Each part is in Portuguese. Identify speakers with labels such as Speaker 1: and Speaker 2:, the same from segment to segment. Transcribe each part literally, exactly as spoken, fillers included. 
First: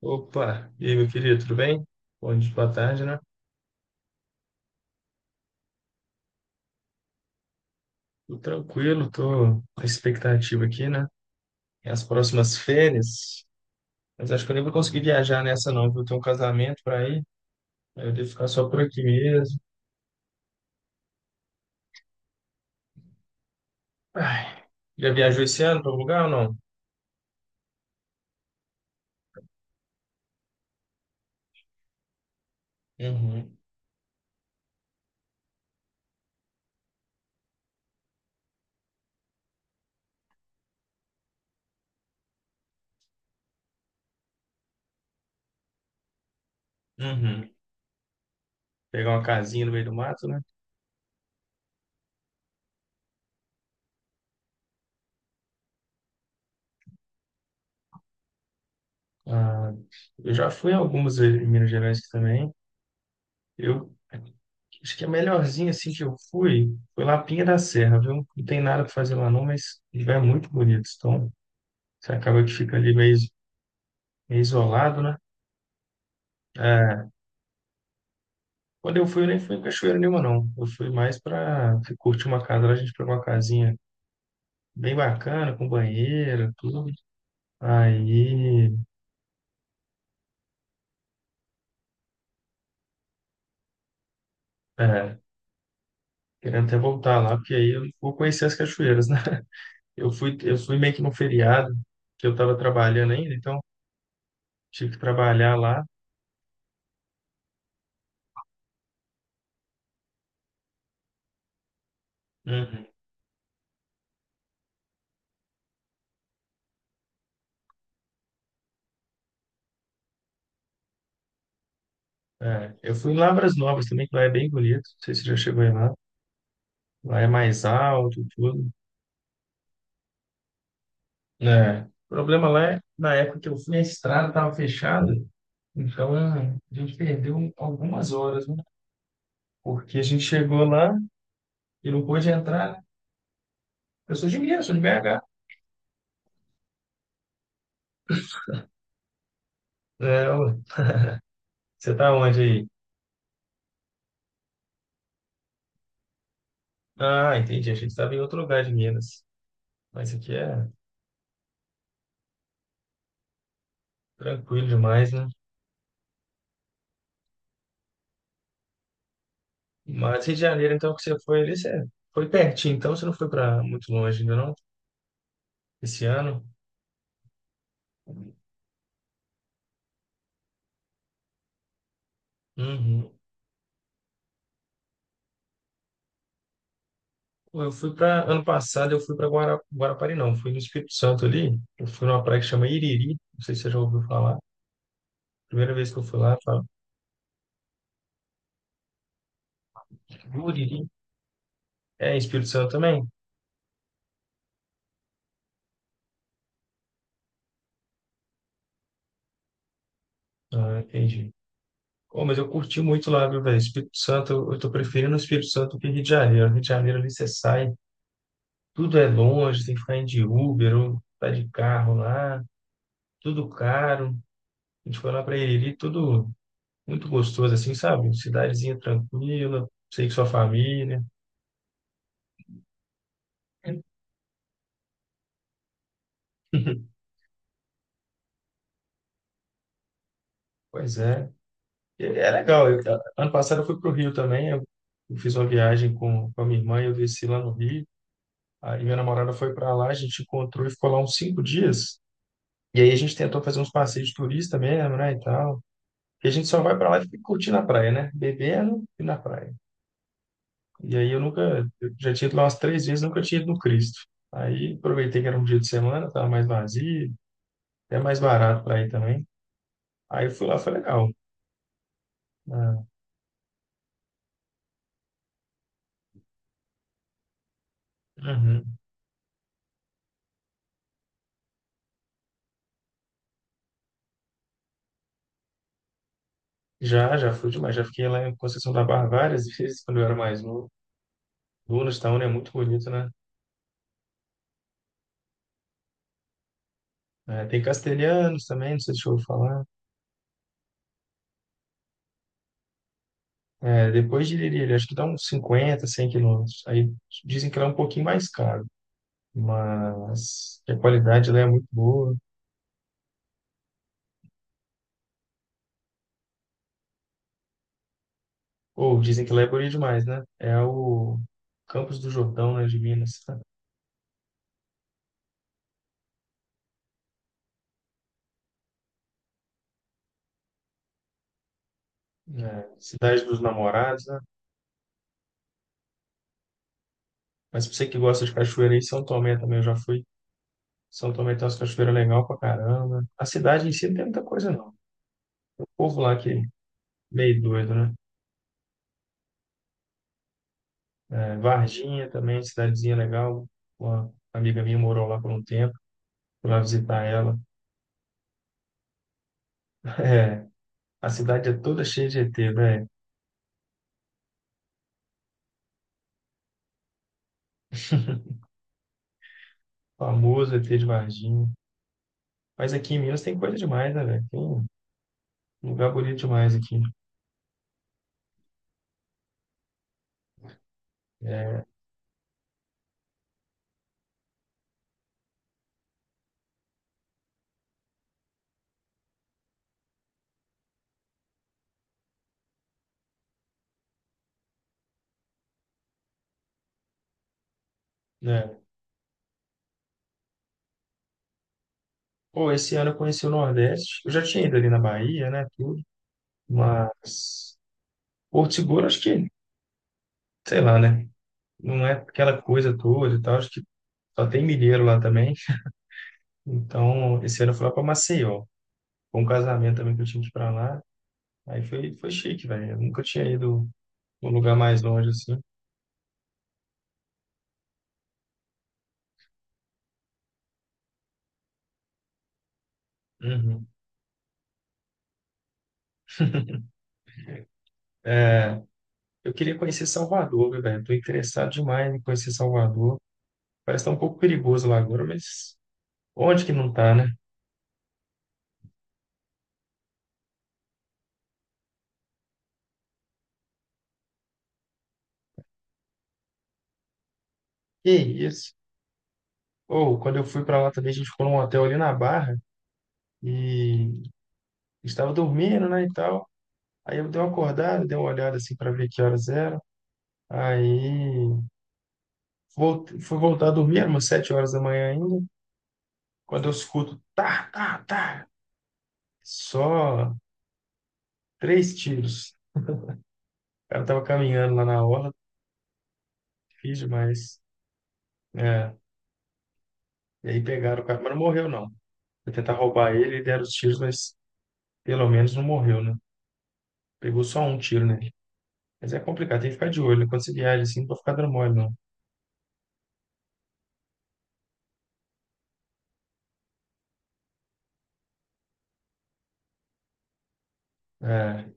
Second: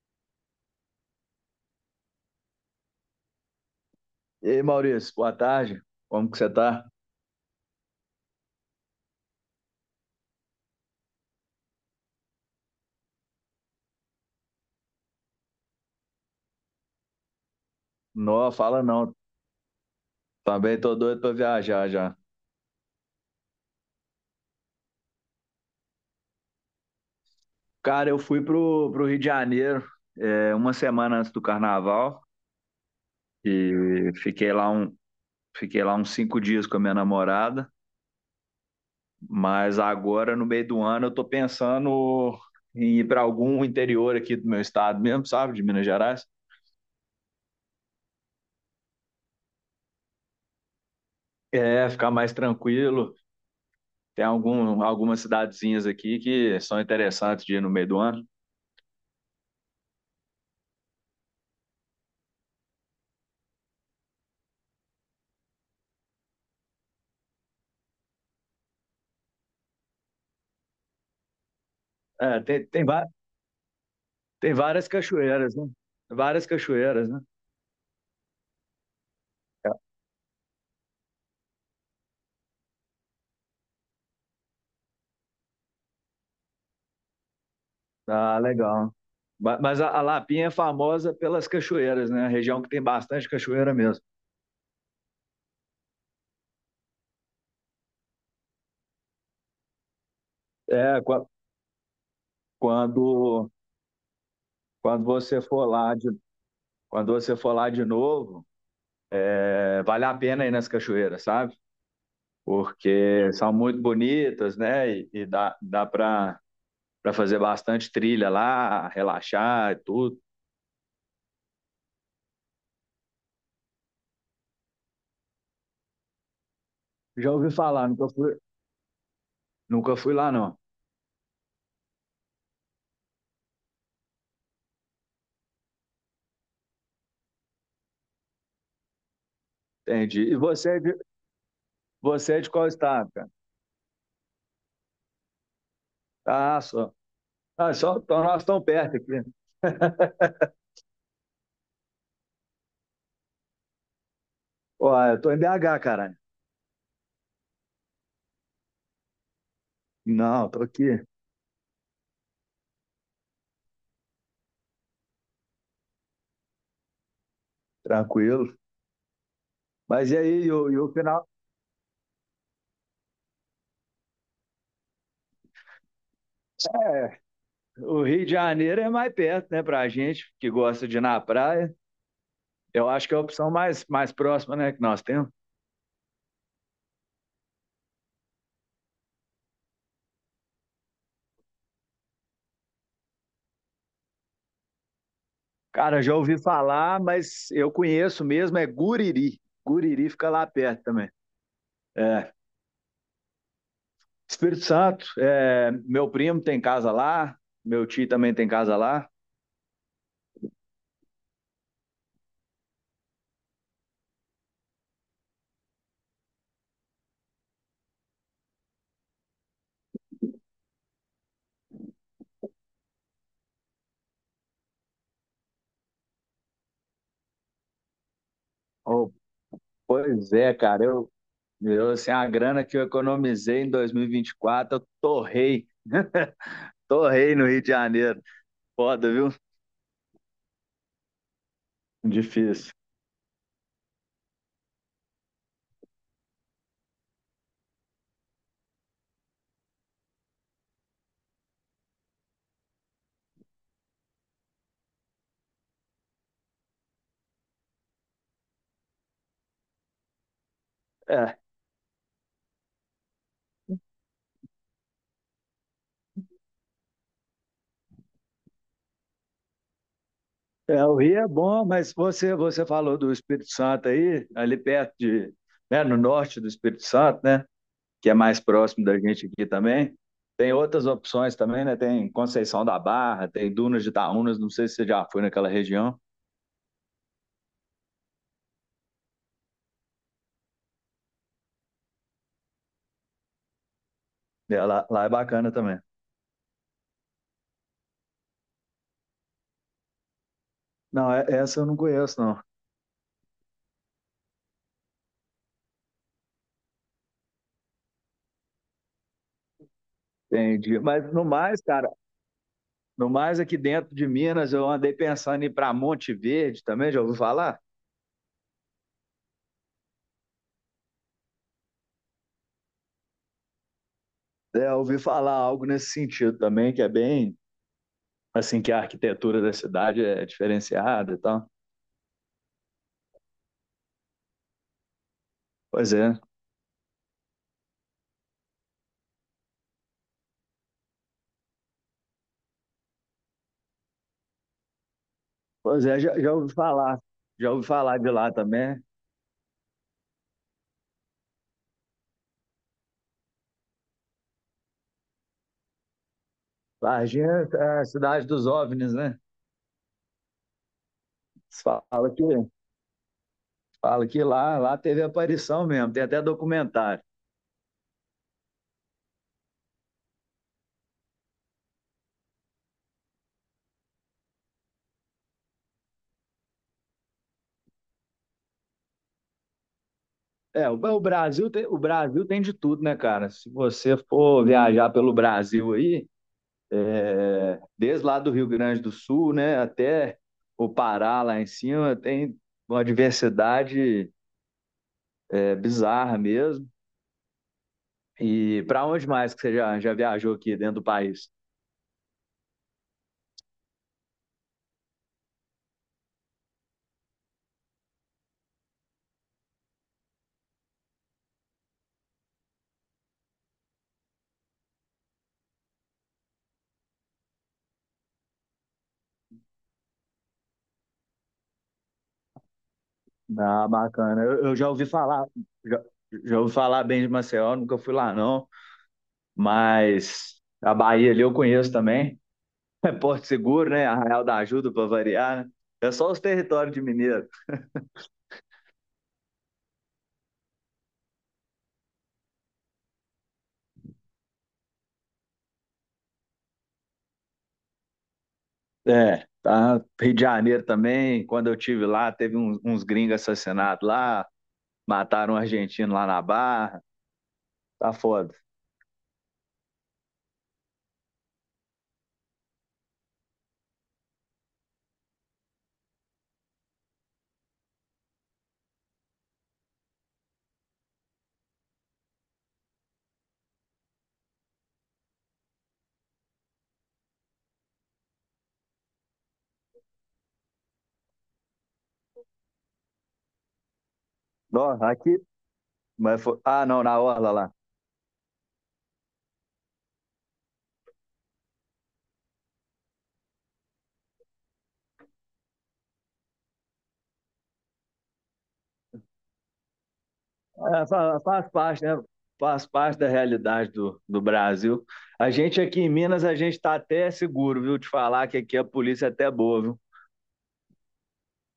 Speaker 1: Opa, e aí, meu querido, tudo bem? Bom dia, boa tarde, né?
Speaker 2: E aí, Maurício, boa tarde. Como que você tá?
Speaker 1: Tudo tranquilo, tô com a expectativa aqui, né? E as próximas férias, mas acho que eu nem vou conseguir viajar nessa não, viu? Tenho um casamento para ir, aí eu devo ficar
Speaker 2: Não,
Speaker 1: só por
Speaker 2: fala
Speaker 1: aqui
Speaker 2: não.
Speaker 1: mesmo.
Speaker 2: Também tô doido pra viajar já.
Speaker 1: Ai, já viajou esse ano para algum lugar ou não?
Speaker 2: Cara, eu fui pro, pro Rio de Janeiro é, uma semana antes do carnaval
Speaker 1: Uhum,
Speaker 2: e fiquei lá, um, fiquei lá uns cinco dias com a minha namorada, mas agora, no meio do ano, eu tô pensando em ir pra algum interior aqui do meu estado mesmo, sabe? De Minas Gerais.
Speaker 1: uhum. Pegar uma casinha no meio do mato, né?
Speaker 2: É, ficar mais tranquilo. Tem algum, algumas cidadezinhas aqui que são interessantes de ir no meio do ano.
Speaker 1: Ah, eu já fui algumas vezes em Minas Gerais aqui também. Eu Acho que a melhorzinha assim que eu fui foi lá Pinha da Serra, viu? Não tem nada para fazer lá não, mas o lugar é muito bonito. Então, você
Speaker 2: É,
Speaker 1: acaba que
Speaker 2: tem,
Speaker 1: fica
Speaker 2: tem,
Speaker 1: ali
Speaker 2: va-
Speaker 1: meio, meio
Speaker 2: Tem várias
Speaker 1: isolado, né?
Speaker 2: cachoeiras, né? Várias cachoeiras,
Speaker 1: É,
Speaker 2: né?
Speaker 1: quando eu fui, eu nem fui em cachoeira nenhuma, não. Eu fui mais para curtir uma casa. Lá a gente pegou uma casinha bem bacana, com banheiro, tudo.
Speaker 2: Ah,
Speaker 1: Aí,
Speaker 2: legal. Ba- Mas a a Lapinha é famosa pelas cachoeiras, né? A região que tem bastante cachoeira mesmo.
Speaker 1: é, querendo até voltar lá, porque aí eu vou conhecer as cachoeiras, né? Eu fui, eu fui meio que
Speaker 2: É,
Speaker 1: no
Speaker 2: qua-
Speaker 1: feriado, que eu estava trabalhando ainda,
Speaker 2: quando,
Speaker 1: então tive que
Speaker 2: quando você
Speaker 1: trabalhar
Speaker 2: for
Speaker 1: lá.
Speaker 2: lá de, quando você for lá de novo, é, vale a pena ir nas cachoeiras, sabe?
Speaker 1: Uhum.
Speaker 2: Porque são muito bonitas, né? E, e dá, dá para para fazer bastante trilha lá, relaxar e tudo.
Speaker 1: É, eu fui em Lavras Novas também, que lá é bem bonito. Não sei se você já chegou aí lá. Lá é
Speaker 2: Já ouvi
Speaker 1: mais
Speaker 2: falar, nunca
Speaker 1: alto,
Speaker 2: fui,
Speaker 1: tudo.
Speaker 2: nunca fui lá, não.
Speaker 1: É. O problema lá é, na época que eu fui, a estrada estava fechada, então é, a gente perdeu algumas horas, né? Porque a gente
Speaker 2: Entendi. E
Speaker 1: chegou
Speaker 2: você é de,
Speaker 1: lá e não pôde
Speaker 2: você é de qual
Speaker 1: entrar.
Speaker 2: estado, cara?
Speaker 1: Eu sou de Minas, sou de B H.
Speaker 2: Ah, só. Ah, só, então nós estamos perto aqui.
Speaker 1: É, ué. Você tá onde aí?
Speaker 2: Ó, eu tô em B H, caralho.
Speaker 1: Ah, entendi. A gente estava em outro lugar de Minas. Mas aqui
Speaker 2: Não, tô
Speaker 1: é
Speaker 2: aqui,
Speaker 1: tranquilo demais, né?
Speaker 2: tranquilo. Mas e
Speaker 1: Mas Rio de
Speaker 2: aí, e o,
Speaker 1: Janeiro,
Speaker 2: e o
Speaker 1: então, que você
Speaker 2: final?
Speaker 1: foi ali, você foi pertinho, então você não foi para muito longe ainda, não? Esse ano.
Speaker 2: É, o Rio de Janeiro é mais perto, né, pra gente que gosta de ir na praia. Eu acho
Speaker 1: Uhum.
Speaker 2: que é a opção mais, mais próxima, né, que nós temos.
Speaker 1: Pô, eu fui para ano passado, eu fui para Guara... Guarapari, não, fui no Espírito Santo ali. Eu fui numa praia que chama Iriri, não sei se você já ouviu falar. Primeira vez que
Speaker 2: Cara,
Speaker 1: eu
Speaker 2: já
Speaker 1: fui lá,
Speaker 2: ouvi
Speaker 1: fala,
Speaker 2: falar, mas eu conheço mesmo, é Guriri. Guriri fica lá
Speaker 1: Iriri.
Speaker 2: perto também.
Speaker 1: É,
Speaker 2: É,
Speaker 1: Espírito Santo também?
Speaker 2: Espírito Santo, é, meu primo tem casa lá, meu tio também tem casa lá.
Speaker 1: Ah, entendi. Oh, mas eu curti muito lá, viu, velho? Espírito Santo, eu, eu tô preferindo o Espírito Santo que Rio de Janeiro. Rio de Janeiro ali você sai, tudo é longe, tem que ficar indo de Uber ou tá de carro lá, tudo caro. A gente foi lá para Iriri, tudo muito gostoso, assim, sabe? Cidadezinha
Speaker 2: Oh,
Speaker 1: tranquila, sei que sua
Speaker 2: pois é, cara,
Speaker 1: família.
Speaker 2: eu, Eu, assim, a grana que eu economizei em dois mil e vinte e quatro, eu torrei, torrei no Rio de Janeiro. Foda, viu?
Speaker 1: Pois é. E é legal.
Speaker 2: Difícil.
Speaker 1: Eu, ano passado eu fui para o Rio também. Eu eu fiz uma viagem com, com a minha irmã e eu desci lá no Rio. Aí minha namorada foi para lá, a gente encontrou e ficou lá uns cinco dias. E aí a gente tentou fazer uns passeios de turista mesmo, né, e tal. E a gente só vai para lá e fica curtindo a praia, né? Bebendo e na praia. E aí eu
Speaker 2: É,
Speaker 1: nunca, eu já tinha ido lá umas três vezes, nunca tinha ido no Cristo. Aí aproveitei que era um dia de semana, estava mais vazio, até mais barato para ir também. Aí eu fui lá, foi
Speaker 2: é, o
Speaker 1: legal.
Speaker 2: Rio é bom, mas você, você
Speaker 1: Ah,
Speaker 2: falou do Espírito Santo aí, ali perto de, né, no norte do Espírito Santo, né? Que é mais
Speaker 1: uhum.
Speaker 2: próximo da gente aqui também. Tem outras opções também, né? Tem Conceição da Barra, tem Dunas de Itaúnas, não sei se você já foi naquela região.
Speaker 1: Já, já fui demais. Já fiquei lá em Conceição da Barra várias vezes quando eu era mais novo. Lunas Town é muito bonito, né?
Speaker 2: É, lá, lá é bacana também.
Speaker 1: É, tem Castelhanos também, não sei se eu ouvi falar.
Speaker 2: Não, é- essa eu não conheço, não.
Speaker 1: É, depois de Liriri, acho que dá uns cinquenta, cem quilômetros. Aí dizem que lá é um pouquinho mais caro, mas que a
Speaker 2: Entendi. Mas no
Speaker 1: qualidade lá é
Speaker 2: mais,
Speaker 1: muito
Speaker 2: cara,
Speaker 1: boa.
Speaker 2: No mais, aqui dentro de Minas, eu andei pensando em ir para Monte Verde também, já ouviu falar?
Speaker 1: Ou dizem que lá é bonito demais, né? É o Campos do Jordão, né, de Minas, né?
Speaker 2: É, eu ouvi falar algo nesse sentido também, que é bem, assim, que a arquitetura da cidade é diferenciada e tal.
Speaker 1: É, Cidade dos Namorados, né?
Speaker 2: Pois é,
Speaker 1: Mas pra você que gosta de cachoeira aí, São Tomé também, eu já fui. São Tomé tem umas cachoeiras legal pra caramba. A cidade em si não tem muita coisa, não. O
Speaker 2: pois é,
Speaker 1: povo lá
Speaker 2: já,
Speaker 1: que
Speaker 2: já
Speaker 1: é
Speaker 2: ouvi falar,
Speaker 1: meio
Speaker 2: já ouvi
Speaker 1: doido, né?
Speaker 2: falar de lá também.
Speaker 1: É, Varginha também, cidadezinha legal. Uma amiga minha morou lá por um tempo. Fui lá visitar ela.
Speaker 2: Varginha é a cidade dos OVNIs, né?
Speaker 1: É, a cidade é toda cheia
Speaker 2: Fala
Speaker 1: de
Speaker 2: que,
Speaker 1: E T, velho.
Speaker 2: fala que lá, lá teve aparição mesmo, tem até documentário.
Speaker 1: Famoso E T de Varginha. Mas aqui em Minas tem coisa demais, né, velho? Tem um lugar bonito demais aqui.
Speaker 2: É, o, o Brasil
Speaker 1: É,
Speaker 2: tem, o Brasil tem de tudo, né, cara? Se você for viajar pelo Brasil aí, é, desde lá do Rio Grande do Sul, né, até o Pará lá em cima, tem uma diversidade é, bizarra mesmo.
Speaker 1: né?
Speaker 2: E para onde mais que você já, já viajou aqui dentro do país?
Speaker 1: Pô, esse ano eu conheci o Nordeste. Eu já tinha ido ali na Bahia, né? Tudo. Mas Porto Seguro, acho que, sei lá, né? Não é aquela coisa toda e tal, acho que só tem mineiro lá também. Então, esse ano eu fui lá para Maceió, com um casamento também que eu tinha que ir para lá. Aí foi, foi chique, velho. Eu nunca tinha
Speaker 2: Ah,
Speaker 1: ido
Speaker 2: bacana.
Speaker 1: num
Speaker 2: Eu,
Speaker 1: lugar
Speaker 2: eu já
Speaker 1: mais
Speaker 2: ouvi
Speaker 1: longe
Speaker 2: falar,
Speaker 1: assim.
Speaker 2: já, já ouvi falar bem de Maceió, nunca fui lá não, mas a Bahia ali eu conheço também. Porto
Speaker 1: Uhum.
Speaker 2: Seguro, né? Arraial da Ajuda para variar, né? É só os territórios de Mineiro.
Speaker 1: Eu queria conhecer Salvador, viu, velho. Tô interessado demais em conhecer Salvador. Parece que tá um pouco perigoso lá agora, mas onde que não tá, né?
Speaker 2: É, tá. Rio de Janeiro também, quando eu tive lá, teve uns, uns gringos assassinados lá, mataram um argentino lá na Barra,
Speaker 1: Que
Speaker 2: tá foda.
Speaker 1: isso? Ou quando eu fui para lá também, a gente ficou num hotel ali na Barra e estava dormindo, né, e tal. Aí eu dei uma acordada, dei uma olhada assim para ver que horas era. Aí voltei, fui voltar a dormir, eram umas sete horas da manhã ainda. Quando eu escuto, tá, tá, tá, só três tiros. O cara tava caminhando lá
Speaker 2: Ó,
Speaker 1: na orla,
Speaker 2: aqui, mas foi- ah,
Speaker 1: fiz
Speaker 2: não, na Orla
Speaker 1: demais.
Speaker 2: lá.
Speaker 1: É, e aí pegaram o cara, mas não morreu não. Foi tentar roubar ele e deram os tiros, mas pelo menos não morreu, né? Pegou só um tiro nele. Mas é complicado, tem que ficar de olho, né? Quando você viaja assim,
Speaker 2: É,
Speaker 1: não pode ficar
Speaker 2: fa-
Speaker 1: dando
Speaker 2: faz
Speaker 1: mole, não.
Speaker 2: parte, né? Faz parte da realidade do, do Brasil. A gente aqui em Minas, a gente tá até seguro, viu? Te falar que aqui a polícia é até boa, viu?
Speaker 1: É,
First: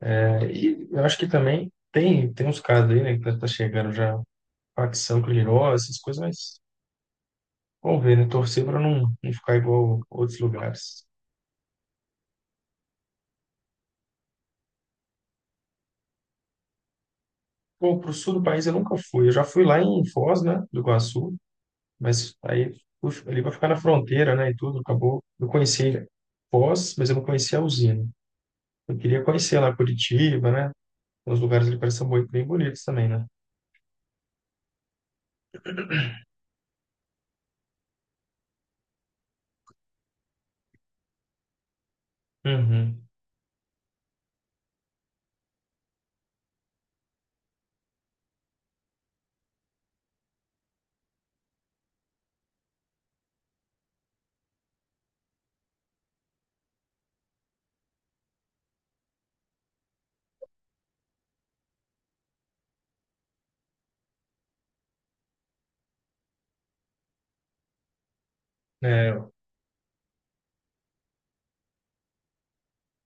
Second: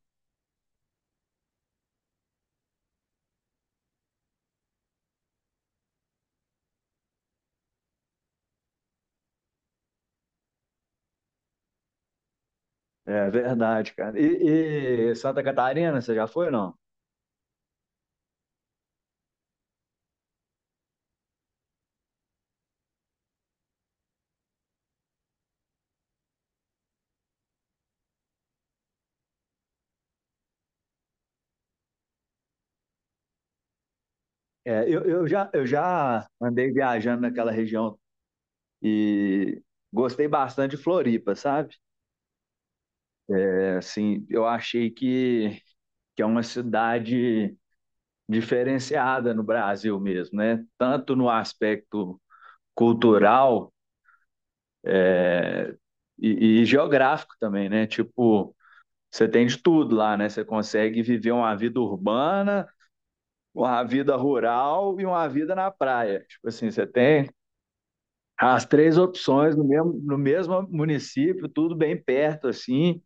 Speaker 1: é, e eu acho que também tem, tem uns casos aí, né, que tá tá chegando já facção criminosa, essas coisas, mas vamos ver, né? Torcer para não, não ficar igual outros lugares.
Speaker 2: É verdade, cara. E, e Santa Catarina, você já foi ou não?
Speaker 1: Pô, pro sul do país eu nunca fui. Eu já fui lá em Foz, né, do Iguaçu, mas aí fui ali para ficar na fronteira, né, e tudo, acabou. Eu conheci Foz, mas eu não conhecia a usina. Eu queria conhecer lá Curitiba, né? Os lugares ali parecem muito bem bonitos também, né?
Speaker 2: É, eu, eu já, eu já andei viajando naquela região e gostei bastante de Floripa, sabe?
Speaker 1: Uhum.
Speaker 2: É, assim, eu achei que, que é uma cidade diferenciada no Brasil mesmo, né? Tanto no aspecto cultural e, e geográfico também, né? Tipo, você tem de tudo lá, né? Você consegue viver uma vida urbana, uma vida rural e uma vida na praia. Tipo assim, você tem as três
Speaker 1: É,
Speaker 2: opções no mesmo, no mesmo município, tudo bem perto, assim.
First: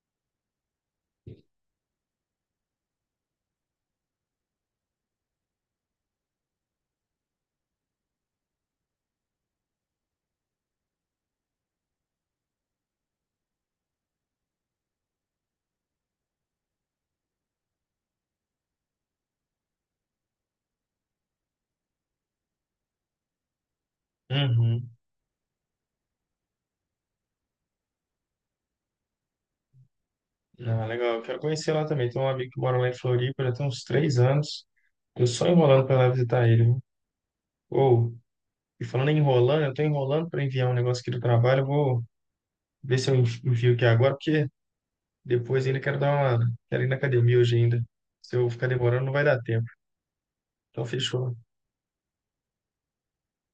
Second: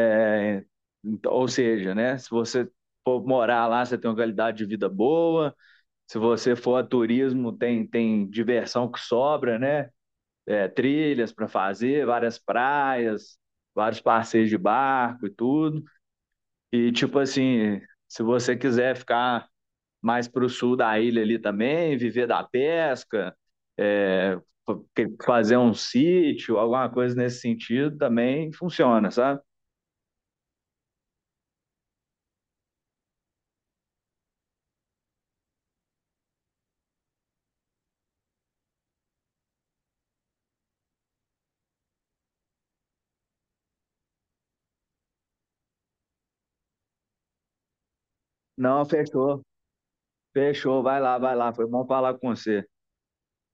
Speaker 2: É, então, ou seja, né? Se você for morar lá, você tem uma qualidade de vida boa. Se você for a turismo, tem, tem diversão que sobra, né? É, trilhas para fazer, várias praias, vários passeios de barco e tudo. E, tipo assim, se você quiser ficar mais para o sul da ilha ali também, viver da pesca, é,
Speaker 1: uhum.
Speaker 2: fazer um sítio, alguma coisa nesse sentido também funciona, sabe?
Speaker 1: Ah, legal, eu quero conhecer lá também. Tem um amigo que mora lá em Floripa, já tem uns três anos. Tô só enrolando para lá visitar ele. Viu? E falando em enrolando, eu estou enrolando para enviar um negócio aqui do trabalho. Eu vou ver se eu envi- envio aqui agora, porque depois ainda quero dar uma. Quero ir na academia hoje ainda. Se eu ficar
Speaker 2: Não,
Speaker 1: demorando, não vai dar
Speaker 2: fechou,
Speaker 1: tempo.
Speaker 2: fechou,
Speaker 1: Então,
Speaker 2: vai lá, vai
Speaker 1: fechou.
Speaker 2: lá, foi bom falar com você.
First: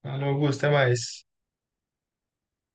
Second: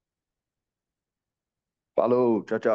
Speaker 1: Alô, Augusto, até mais.
Speaker 2: Falou, tchau, tchau.